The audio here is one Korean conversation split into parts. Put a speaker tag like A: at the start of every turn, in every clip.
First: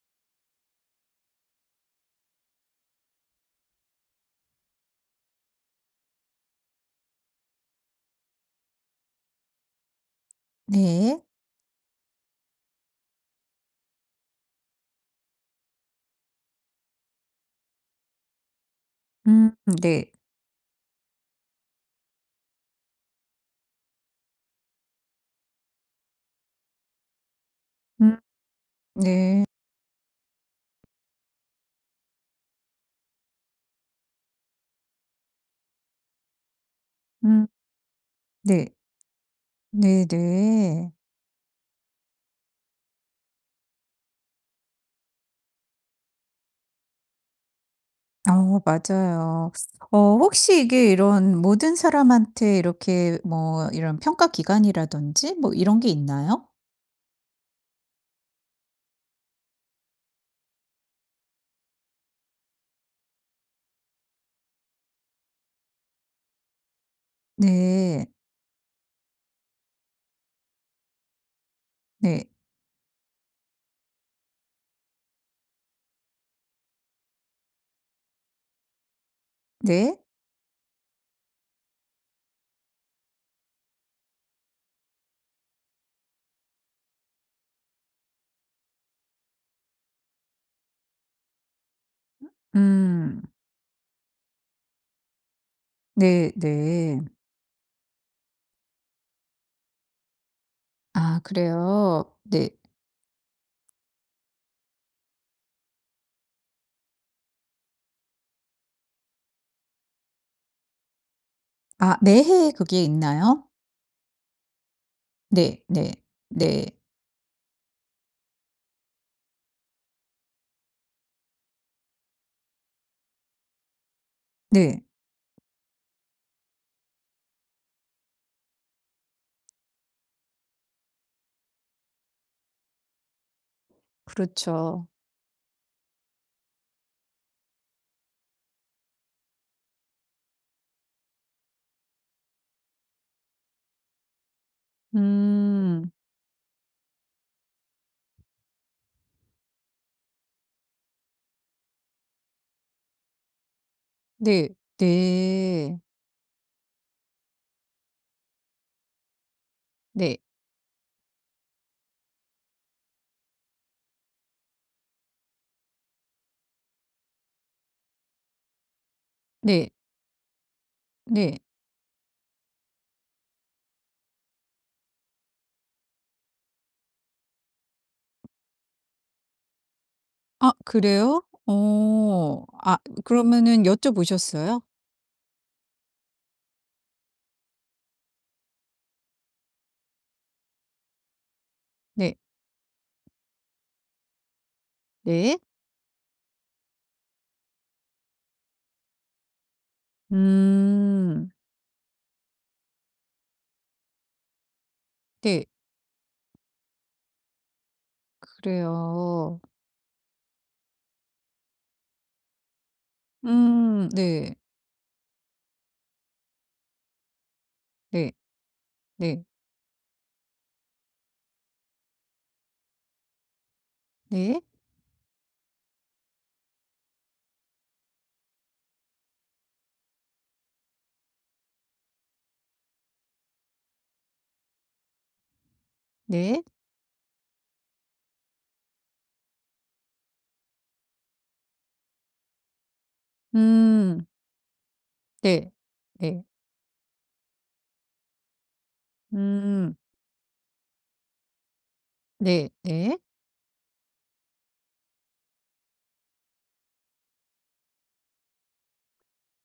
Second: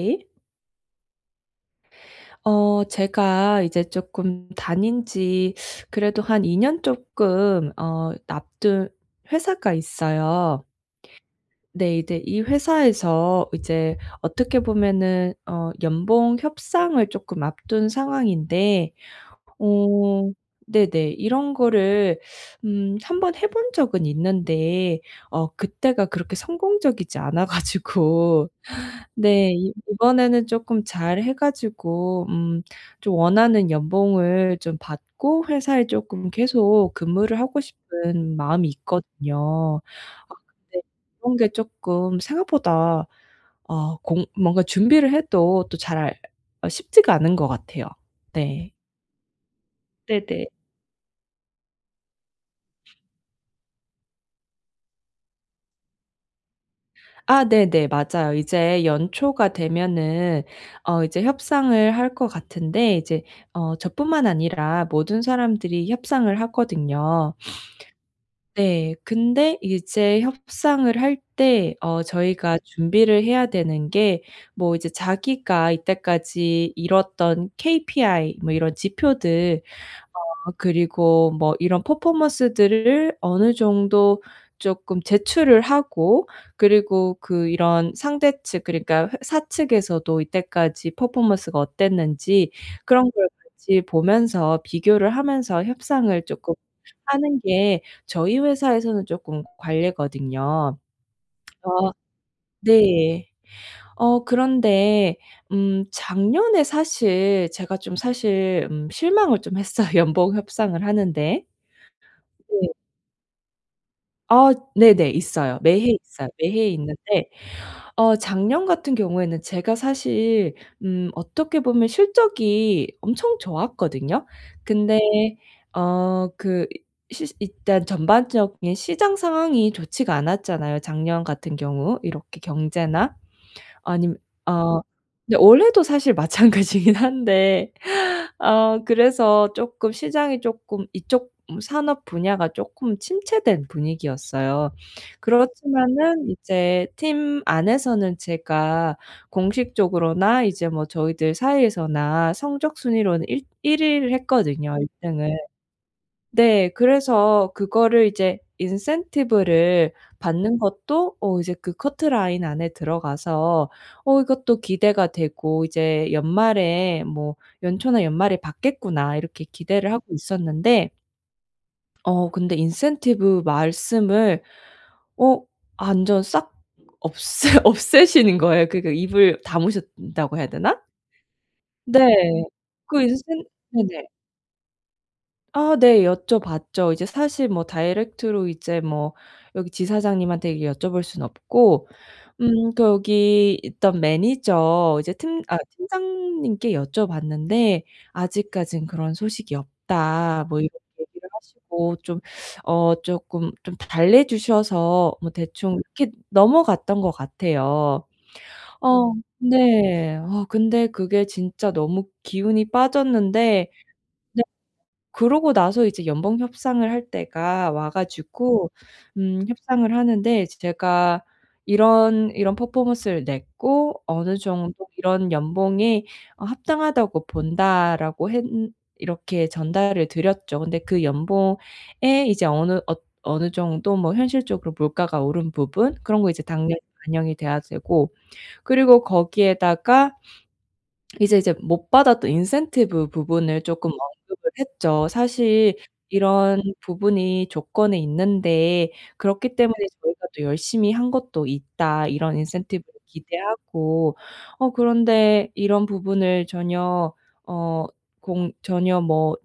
A: 예? 어 제가 이제 쪼끔 다닌 지 그래도 한 2 년 쪼끔 어 앞둔 회사가 있어요.
B: 네.
A: 네 이대 이 회사에서 이제 어떻게 보면은 어 연봉 협상을 쪼끔 앞둔 상황인데
B: 음. 네.
A: 어 네네 이런 거를 음 한번 해본 적은 있는데 어 그때가 그렇게 성공적이지 않아
B: 음.
A: 가지고
B: 네.
A: 네 이 이번에는 쪼끔 잘 해 가지고 음 좀 원하는 연봉을 좀 받고 회사에 쪼끔 계속 근무를
B: 음.
A: 하고 싶은
B: 네.
A: 마음이 있거든요. 아 근데
B: 네네.
A: 그런 게 쪼끔 생각보다 어 공 뭔가 준비를 해도 또 잘 어 쉽지가 않은 것 같아요.
B: 어
A: 네.
B: 맞아요. 어
A: 네네.
B: 혹시 이게 이런 모든 사람한테 이렇게 뭐 이런 평가 기간이라든지 뭐 이런 게 있나요?
A: 아 네네. 맞아요. 이제 연초가 되면은 어 이제 협상을 할 것 같은데 이제 어 저뿐만 아니라 모든 사람들이 협상을 하거든요.
B: 네.
A: 네. 근데 이게 제 협상을 할 때 어
B: 네.
A: 저희가 준비를 해야 되는 게 뭐 이제 자기가 이때까지 이뤘던 KPI 뭐 이런 지표들
B: 네.
A: 어 그리고 뭐 이런 퍼포먼스들을 어느 정도 쪼끔 제출을 하고 그리고 그 이런 상대측 그러니까 회 사측에서도 이때까지 퍼포먼스가 어땠는지 그런
B: 음.
A: 걸 같이 보면서 비교를 하면서 협상을
B: 네
A: 쪼끔
B: 네.
A: 하는 게 저희 회사에서는 쪼끔 관례거든요.
B: 아
A: 그래서
B: 그래요? 네.
A: 네. 어 그런데 음 작년에 사실 제가 좀 사실 음 실망을 좀 했어요 연봉 협상을 하는 데.
B: 아 매 해에
A: 네.
B: 그게 있나요?
A: 아 네네. 있어요.
B: 네. 네.
A: 매해 있어요.
B: 네.
A: 매해 있는데 어 작년 같은 경우에는 제가 사실 음 어떻게 보면 실적이 엄청 좋았거든요.
B: 네.
A: 근데 어 그 이 시 일단 전반적인 시장 상황이 좋지가 않았잖아요. 작년 같은 경우 이렇게 경제나 아니며 어
B: 그렇죠.
A: 근데 올해도 사실 마찬가지긴 한데 어 그래서 쪼끔 시장이 쪼끔 이쪽 산업 분야가 쪼끔 침체된 분위기였어요.
B: 음.
A: 그렇지만은 이제 팀 안에서는 제가 공식적으로나 이제 뭐 저희들 사이에서나 성적 순위로는 일 1 위를
B: 네.
A: 했거든요 1 등을.
B: 네.
A: 네. 그래서 그거를 이제 인센티브를
B: 네.
A: 받는 것도 어 이제 그 커트라인 안에 들어가서 어 이것도 기대가 되고 이제 '연말에 뭐 연초나 연말에 받겠구나.' 이렇게
B: 네.
A: 기대를 하고 있었는데
B: 네.
A: 어 근데 인센티브 말씀을 어 완전 싹 없애 없애시는 거예요. 그니까 입을 다무셨다고 해야
B: 아
A: 되나?
B: 그래요?
A: 네.
B: 어. 아
A: 그 인센
B: 그러면은
A: 네네.
B: 여쭤보셨어요?
A: 아, 네 여쭤봤죠. 이제 사실 뭐 다이렉트로 이제 뭐 여기 지사장님한테 이게 여쭤볼 수는 없고
B: 네.
A: 음 거기 있던 매니저 이제
B: 네.
A: 팀 아 팀장님께 여쭤봤는데 "아직까지는 그런 소식이 없다." 뭐 이런 얘기를
B: 음.
A: 하시고 좀 어 쪼끔 좀 달래주셔서 뭐
B: 네.
A: 대충 이렇게 넘어갔던 것 같아요. 어,
B: 그래요.
A: 네. 어 근데 그게 진짜 너무 기운이 빠졌는데
B: 음. 네.
A: 네. 그러고 나서 이제 연봉 협상을 할 때가 와
B: 네.
A: 가지고
B: 네.
A: 음 협상을 하는데 이제 제가 "이런, 이런 퍼포먼스를 냈고 어느
B: 네.
A: 정도 이런 연봉이 어 합당하다고 본다"라고 했는 이렇게 전달을 드렸죠. 근데 그 연봉에 이제 어느 어 어느 정도 뭐 현실적으로 물가가 오른 부분, 그런 거 이제
B: 네.
A: 당연히 반영이 돼야 되고 그리고 거기에다가 이제 이제 못 받았던 인센티브 부분을 쪼끔
B: 음.
A: 언급을 했죠.
B: 네
A: "사실
B: 네.
A: 이런 부분이 조건에 있는데 그렇기 때문에
B: 음.
A: 저희가 또 열심히 한 것도 있다, 이런
B: 네.
A: 인센티브를
B: 네.
A: 기대하고. 어 그런데 이런 부분을 전혀 어 공 전혀 뭐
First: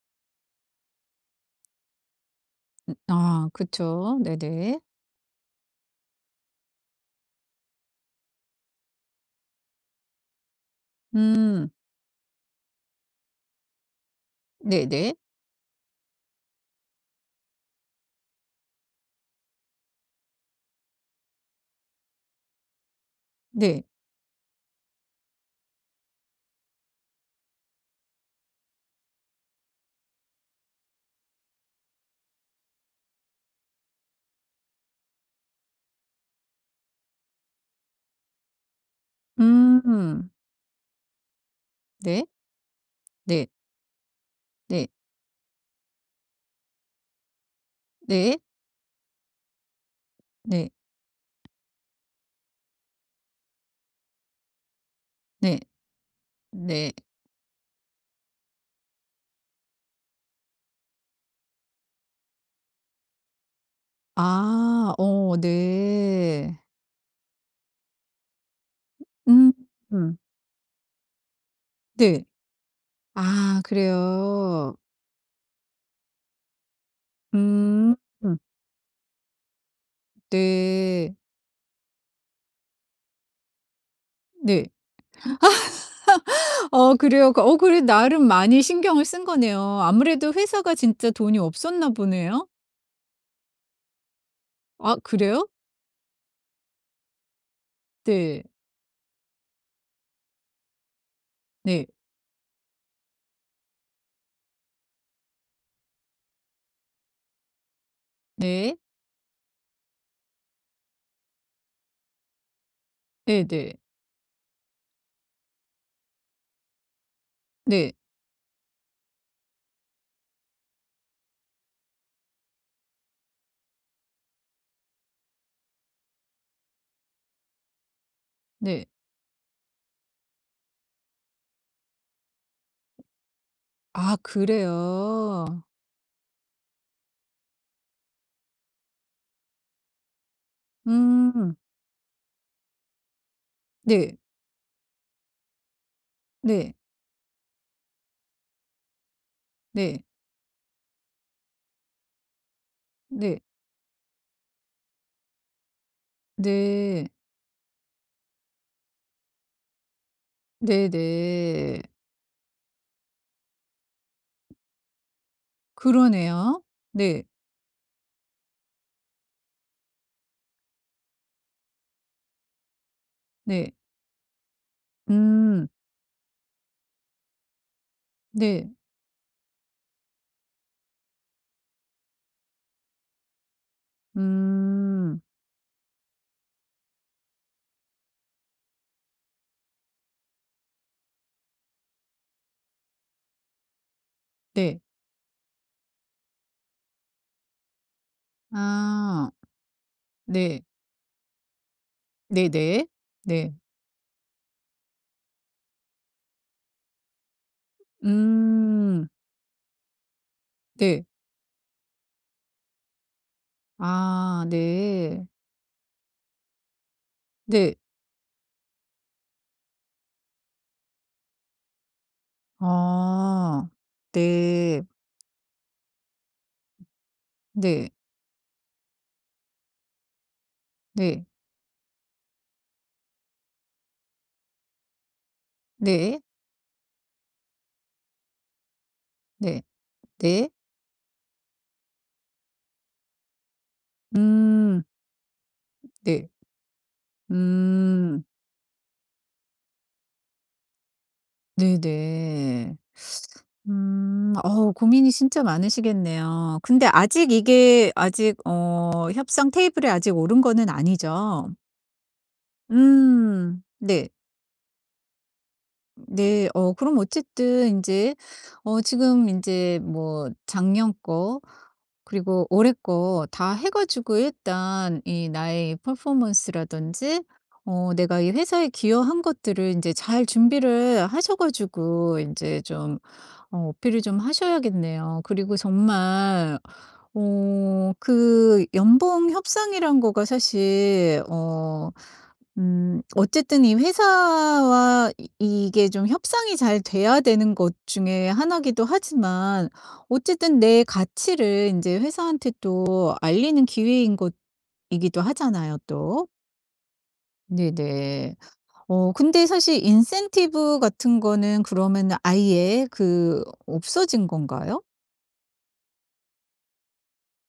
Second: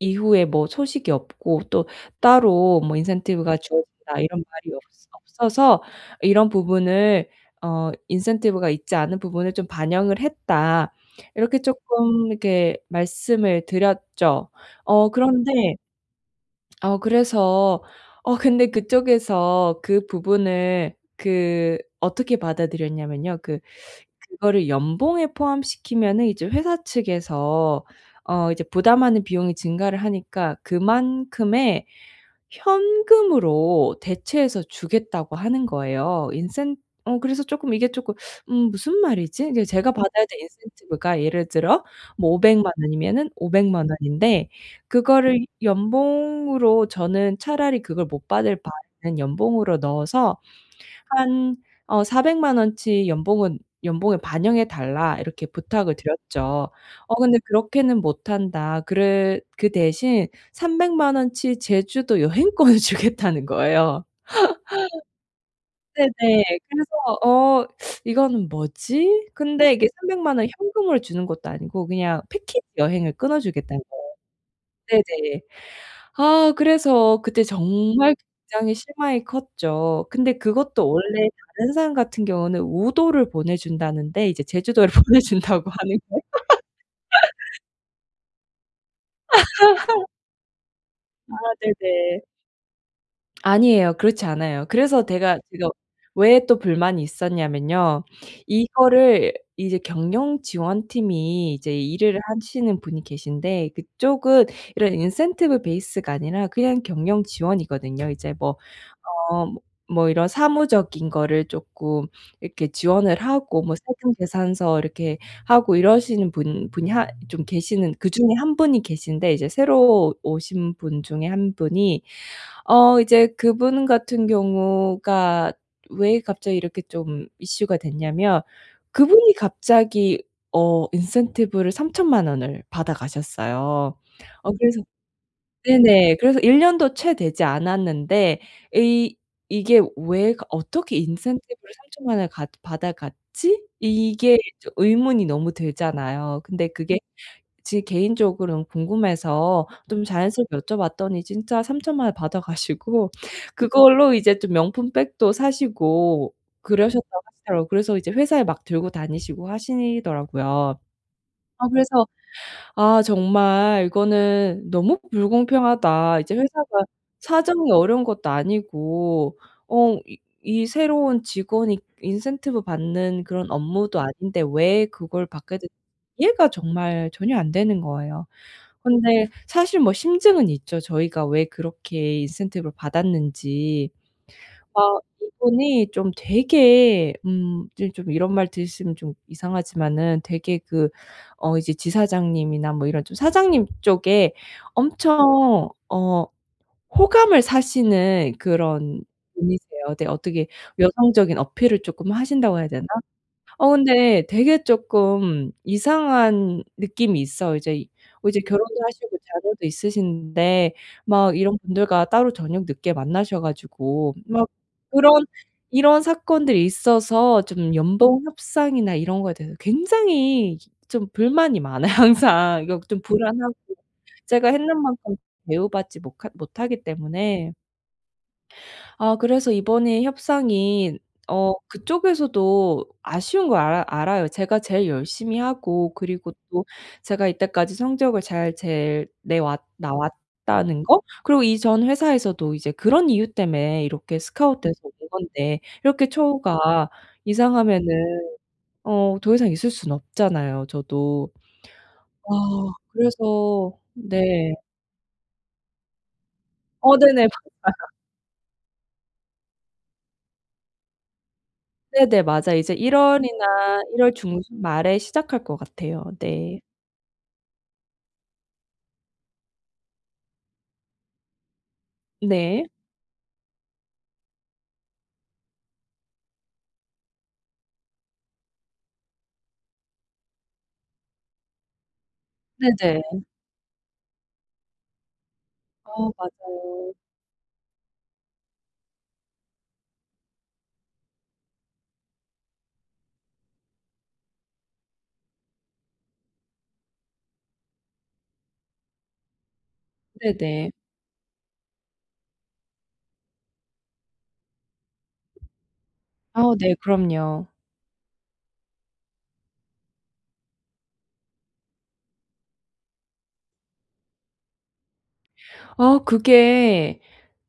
A: 이후에 뭐 소식이 없고 또 따로
B: 음.
A: 뭐
B: 아.
A: 인센티브가
B: 그쵸.
A: 주어진다. 이런 말이
B: 네네.
A: 없어 없어서 이런 부분을 어 인센티브가 있지 않은 부분을 좀 반영을 했다." 이렇게
B: 음.
A: 쪼끔 이렇게 말씀을 드렸죠. 어
B: 네네.
A: 그런데 어 그래서 어 근데 그쪽에서 그 부분을 그 어떻게 받아들였냐면요 그
B: 네.
A: 그거를 연봉에 포함시키면은 이제 회사 측에서 어 이제 부담하는 비용이 증가를 하니까 그만큼의 현금으로 대체해서 주겠다고 하는 거예요. 인센 어 그래서 쪼끔 이게 쪼끔 '음. 무슨 말이지?' 이제 제가 받아야
B: 음.
A: 될 인센티브가 예를 들어
B: 네.
A: 뭐 5,000,000 원이면은
B: 네.
A: 5,000,000 원인데
B: 네.
A: 그거를 연봉으로 저는 "차라리 그걸 못
B: 네.
A: 받을 바에는 연봉으로 넣어서
B: 네.
A: 한 어 4,000,000 원어치 연봉은 연봉에 반영해 달라." 이렇게
B: 네.
A: 부탁을 드렸죠.
B: 네.
A: "어. 근데 그렇게는 못 한다." 그래 그 대신 3,000,000 원어치 제주도 여행권을 주겠다는 거예요.
B: 아. 어.
A: 네네.
B: 네.
A: 그래서 '어. 이거는 뭐지?' 근데 이게
B: 음.
A: 3,000,000 원 현금을 주는 것도 아니고 그냥
B: 네.
A: 패키지 여행을
B: 아
A: 끊어주겠다는
B: 그래요?
A: 거예요. 네네. 아 그래서 그때
B: 음.
A: 정말 굉장히 실망이 컸죠. 근데 그것도
B: 네.
A: 원래 다른 사람 같은 경우는 우도를 보내 준다는데 이제
B: 네.
A: 제주도를 보내준다고 하는 거
B: 어 그래요? 어 그래 나름 많이 신경을 쓴 거네요. 아무래도 회사가 진짜
A: 아
B: 돈이 없었나
A: 네네.
B: 보네요?
A: 아니에요. 그렇지 않아요.
B: 아,
A: 그래서 데가
B: 그래요?
A: 제가 왜 또 불만이 있었냐면요.
B: 네.
A: 이거를 이제 경영지원팀이 이제
B: 네.
A: 일을 하시는 분이 계신데 그쪽은 이런 인센티브 베이스가 아니라 그냥 경영지원이거든요. 이제 뭐
B: 네.
A: 어 뭐 뭐 이런 사무적인 거를 쪼끔 이렇게 지원을 하고 뭐
B: 네네.
A: 세금계산서 이렇게 하고 이러시는 분 분이 하 좀
B: 네.
A: 계시는 그중에 1 분이 계신데 이제 새로 오신 분 중에 1 분이 어 이제 그분 같은 경우가 왜 갑자기 이렇게 좀 이슈가 됐냐면
B: 네.
A: 그분이 갑자기 어 인센티브를 30,000,000 원을 받아 가셨어요.
B: 아.
A: 어 그래서
B: 그래요.
A: 네네. 그래서 '1 년도 채 되지 않았는데 이 이게 왜 거 어떻게
B: 음.
A: 인센티브를 30,000,000 원을 갖 받아 갔지?'
B: 네.
A: 이게 좀 의문이 너무 들잖아요. 근데
B: 네.
A: 그게 제 개인적으로는 궁금해서
B: 네.
A: 좀 자연스럽게 여쭤봤더니 진짜 30,000,000 원 받아가시고
B: 네.
A: 그걸로 이제 좀 명품 백도 사시고
B: 네.
A: 그러셨다고 하시더라고요. 그래서 이제 회사에 막 들고 다니시고 하시더라고요. 아
B: 네네.
A: 그래서 '아. 정말 이거는 너무 불공평하다.' 이제
B: 그러네요.
A: 회사가
B: 네.
A: 사정이 어려운 것도 아니고 어 이 이 새로운 직원이 인센티브 받는 그런
B: 네.
A: 업무도 아닌데 왜 그걸 받게
B: 음.
A: 됐 이해가 정말 전혀 안 되는 거예요.
B: 네.
A: 근데 사실 뭐 심증은 있죠. 저희가 왜 그렇게 인센티브를 받았는지. 아
B: 음.
A: 이분이 좀 되게 음 즘 좀 이런 말 들으시면 좀 이상하지만은 되게 그 어 이제 지사장님이나 뭐 이런 좀 사장님 쪽에
B: 네.
A: 엄청 어 호감을 사시는 그런
B: 아.
A: 분이세요. 네. 어떻게
B: 네.
A: 여성적인 어필을 쪼끔 하신다고 해야 되나?
B: 네네. 네.
A: 어 근데 되게 쪼끔 이상한 느낌이 있어요. 이제, 이제 결혼도
B: 음.
A: 하시고 자녀도 있으신데
B: 네.
A: 막 이런 분들과 따로 저녁 늦게 만나셔 가지고
B: 아.
A: 막 그런
B: 네.
A: 이런 사건들이 있어서 좀
B: 네.
A: 연봉 협상이나 이런 거에 대해서 굉장히 좀 불만이 많아요 항상. 이거 좀 불안하고
B: 아.
A: 제가 했는
B: 네.
A: 만큼 대우받지 모카 못하기 때문에.
B: 네.
A: 아 그래서 이번에 협상인
B: 네.
A: 어 그쪽에서도 아쉬운 거 알아 알아요. 제가 제일 열심히 하고
B: 네.
A: 그리고 또 제가 이때까지 성적을 잘 제일 내왔
B: 네. 네.
A: 나왔다는 거? 그리고 이 전 회사에서도 이제 그런 이유 때문에 이렇게 스카우트돼서
B: 음.
A: 온 건데 이렇게
B: 네.
A: 처우가 이상하면은
B: 음.
A: 어 더 이상 있을 순 없잖아요, 저도. 아
B: 네네.
A: 그래서 네.
B: 음. 어우 고민이 진짜 많으시겠네요. 근데
A: 어 네네.
B: 아직
A: 맞아요.
B: 이게 아직 어 협상 테이블에 아직 오른 거는 아니죠?
A: 네네 맞아요. 이제 1
B: 음.
A: 월이나 1
B: 네.
A: 월 중순말에 시작할 것 같아요.
B: 네.
A: 네.
B: 어 그럼 어쨌든 인제 어 지금 인제 뭐 작년 거 그리고
A: 네.
B: 올해 거 다 해 가지고 일단 이 나의 퍼포먼스 라든지 어 내가 이 회사에 기여한 것들을 인제 잘 준비를 하셔 가지고 인제 좀
A: 네네.
B: 어 어필을 좀 하셔야겠네요. 그리고
A: 어.
B: 정말
A: 맞아요.
B: 어 그 연봉 협상이라는 거가 사실 어 음 어쨌든 이 회사와 이 이게 좀 협상이 잘 돼야 되는 것 중에 1 이기도 하지만 어쨌든
A: 네네.
B: 내 가치를 인제 회사한테 또 알리는 기회인 것이기도 하잖아요 또.
A: 아 네 그럼요.
B: 네네. 어 근데 사실 인센티브 같은 거는 그러면은 아예 그 없어진 건가요?
A: 아 그게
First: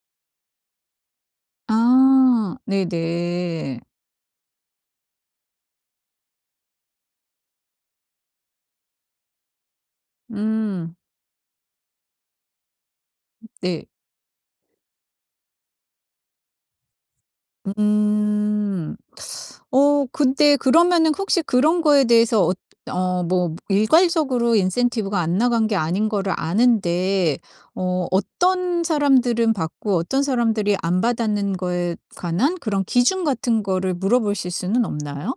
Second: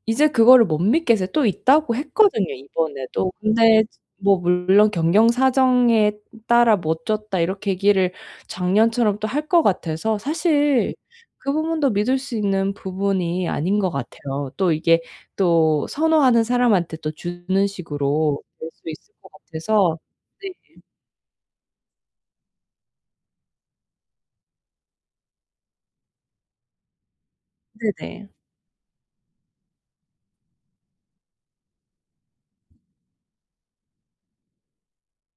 A: 이제 그거를 못 믿겠어요. 또 있다고 했거든요
B: 아
A: 이번에도.
B: 네네.
A: 근데 뭐 물론 "경영 사정에 따라 못 줬다." 이렇게 얘기를 작년처럼 또 할 것 같아서 사실
B: 음.
A: 그 부분도 믿을 수 있는 부분이 아닌
B: 네.
A: 것 같아요. 또 이게 또 선호하는 사람한테 또 주는 식으로 될 수
B: 음.
A: 있을 것 같아서.
B: 어 근데
A: 네.
B: 그러면은 혹시 그런 거에 대해서 엇 어 뭐 일괄적으로 인센티브가 안나간 게 아닌 거를 아는데 어
A: 네네.
B: 어떤 사람들은 받고 어떤 사람들이 안 받았는 거에 관한 그런 기준 같은 거를 물어보실 수는 없나요?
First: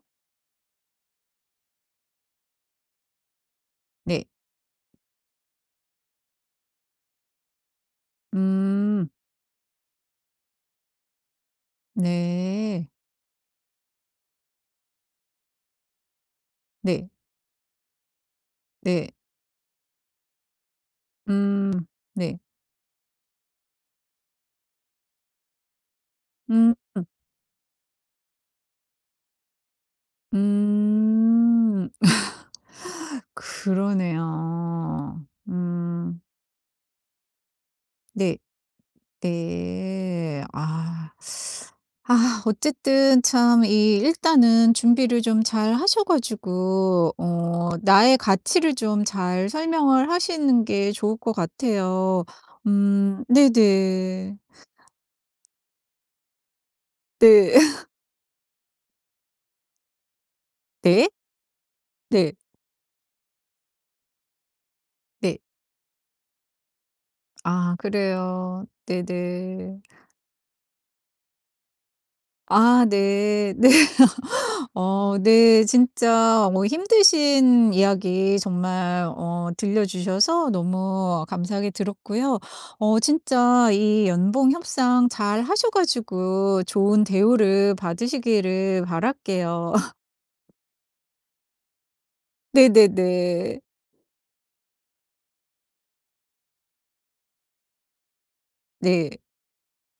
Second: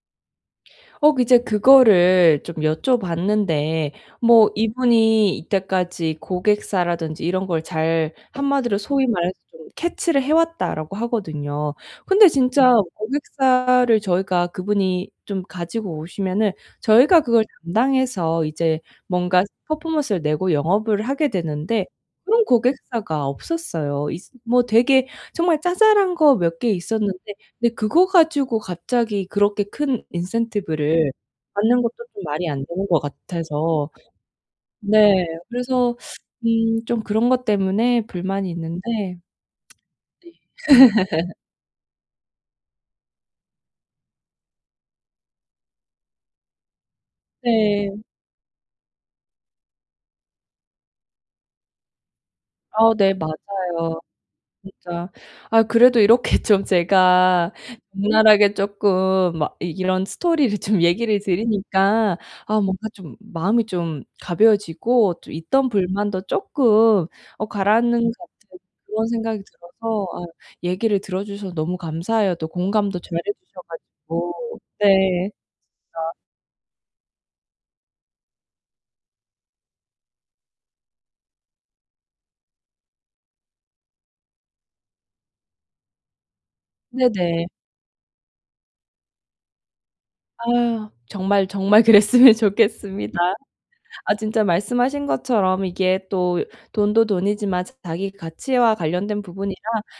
A: 어 이제 그거를 좀 여쭤봤는데
B: 네.
A: 뭐 이분이 이때까지 고객사라든지 이런 걸 잘, 한마디로 소위
B: 음.
A: 말해서 좀 캐치를 해 왔다라고 하거든요. 근데 진짜
B: 네.
A: 고객사를 저희가 그분이 좀 가지고 오시면은
B: 네.
A: 저희가 그걸 담당해서 이제
B: 네.
A: 뭔가 퍼포먼스를 내고 영업을 하게
B: 음.
A: 되는데
B: 네.
A: 그런 고객사가 없었어요. 있으 뭐 되게 정말 자잘한 거 몇 개
B: 음.
A: 있었는데 근데 그거 가지고 갑자기 그렇게 큰 인센티브를 받는
B: 음.
A: 것도 좀 말이 안 되는 것 같아서
B: 그러네요.
A: 네. 그래서
B: 음.
A: 음 좀 그런 것 때문에
B: 네.
A: 불만이 있는데
B: 네.
A: 네.
B: 아. 아. 어쨌든 참 이 일단은 준비를 좀 잘 하셔 가지고 어
A: 네.
B: 나의 가치를 좀 잘 설명을 하시는 게 좋을 것 같아요.
A: 아 네
B: 음.
A: 맞아요.
B: 네네.
A: 진짜. 아 그래도 이렇게 좀 제가
B: 네.
A: 적나라하게 쪼끔 막 이런 스토리를 좀
B: 네.
A: 얘기를 드리니까
B: 네.
A: 아 뭔가 좀 마음이 좀 가벼워지고 좀
B: 네.
A: 있던 불만도 쪼끔 어
B: 아
A: 가라앉는 것 같은
B: 그래요.
A: 그런 생각이
B: 네네.
A: 들어서 아 얘기를 들어주셔서 너무 감사해요. 또
B: 아.
A: 공감도 잘해
B: 네.
A: 주셔
B: 네.
A: 가지고.
B: 어
A: 네.
B: 네.
A: [unintelligible]
B: 진짜 어 힘드신 이야기 정말 어 들려주셔서 너무 감사하게 들었고요. 어 진짜 이 연봉 협상 잘 하셔 가지고 좋은
A: 네네.
B: 대우를 받으시기를 바랄게요.
A: 아. 정말 정말 그랬으면 좋겠습니다.
B: 네네네.
A: 아, 진짜 말씀하신 것처럼 이게 또 돈도 돈이지만 자기 가치와
B: 네.
A: 관련된 부분이라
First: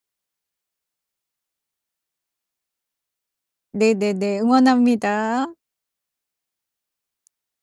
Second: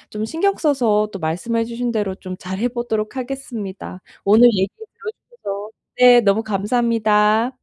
A: 좀 신경 써서 또 말씀해 주신 대로 좀 잘 해보도록 하겠습니다.
B: 네네네.
A: 오늘 얘기
B: 응원합니다.
A: 들어주셔서 네. 너무 감사합니다.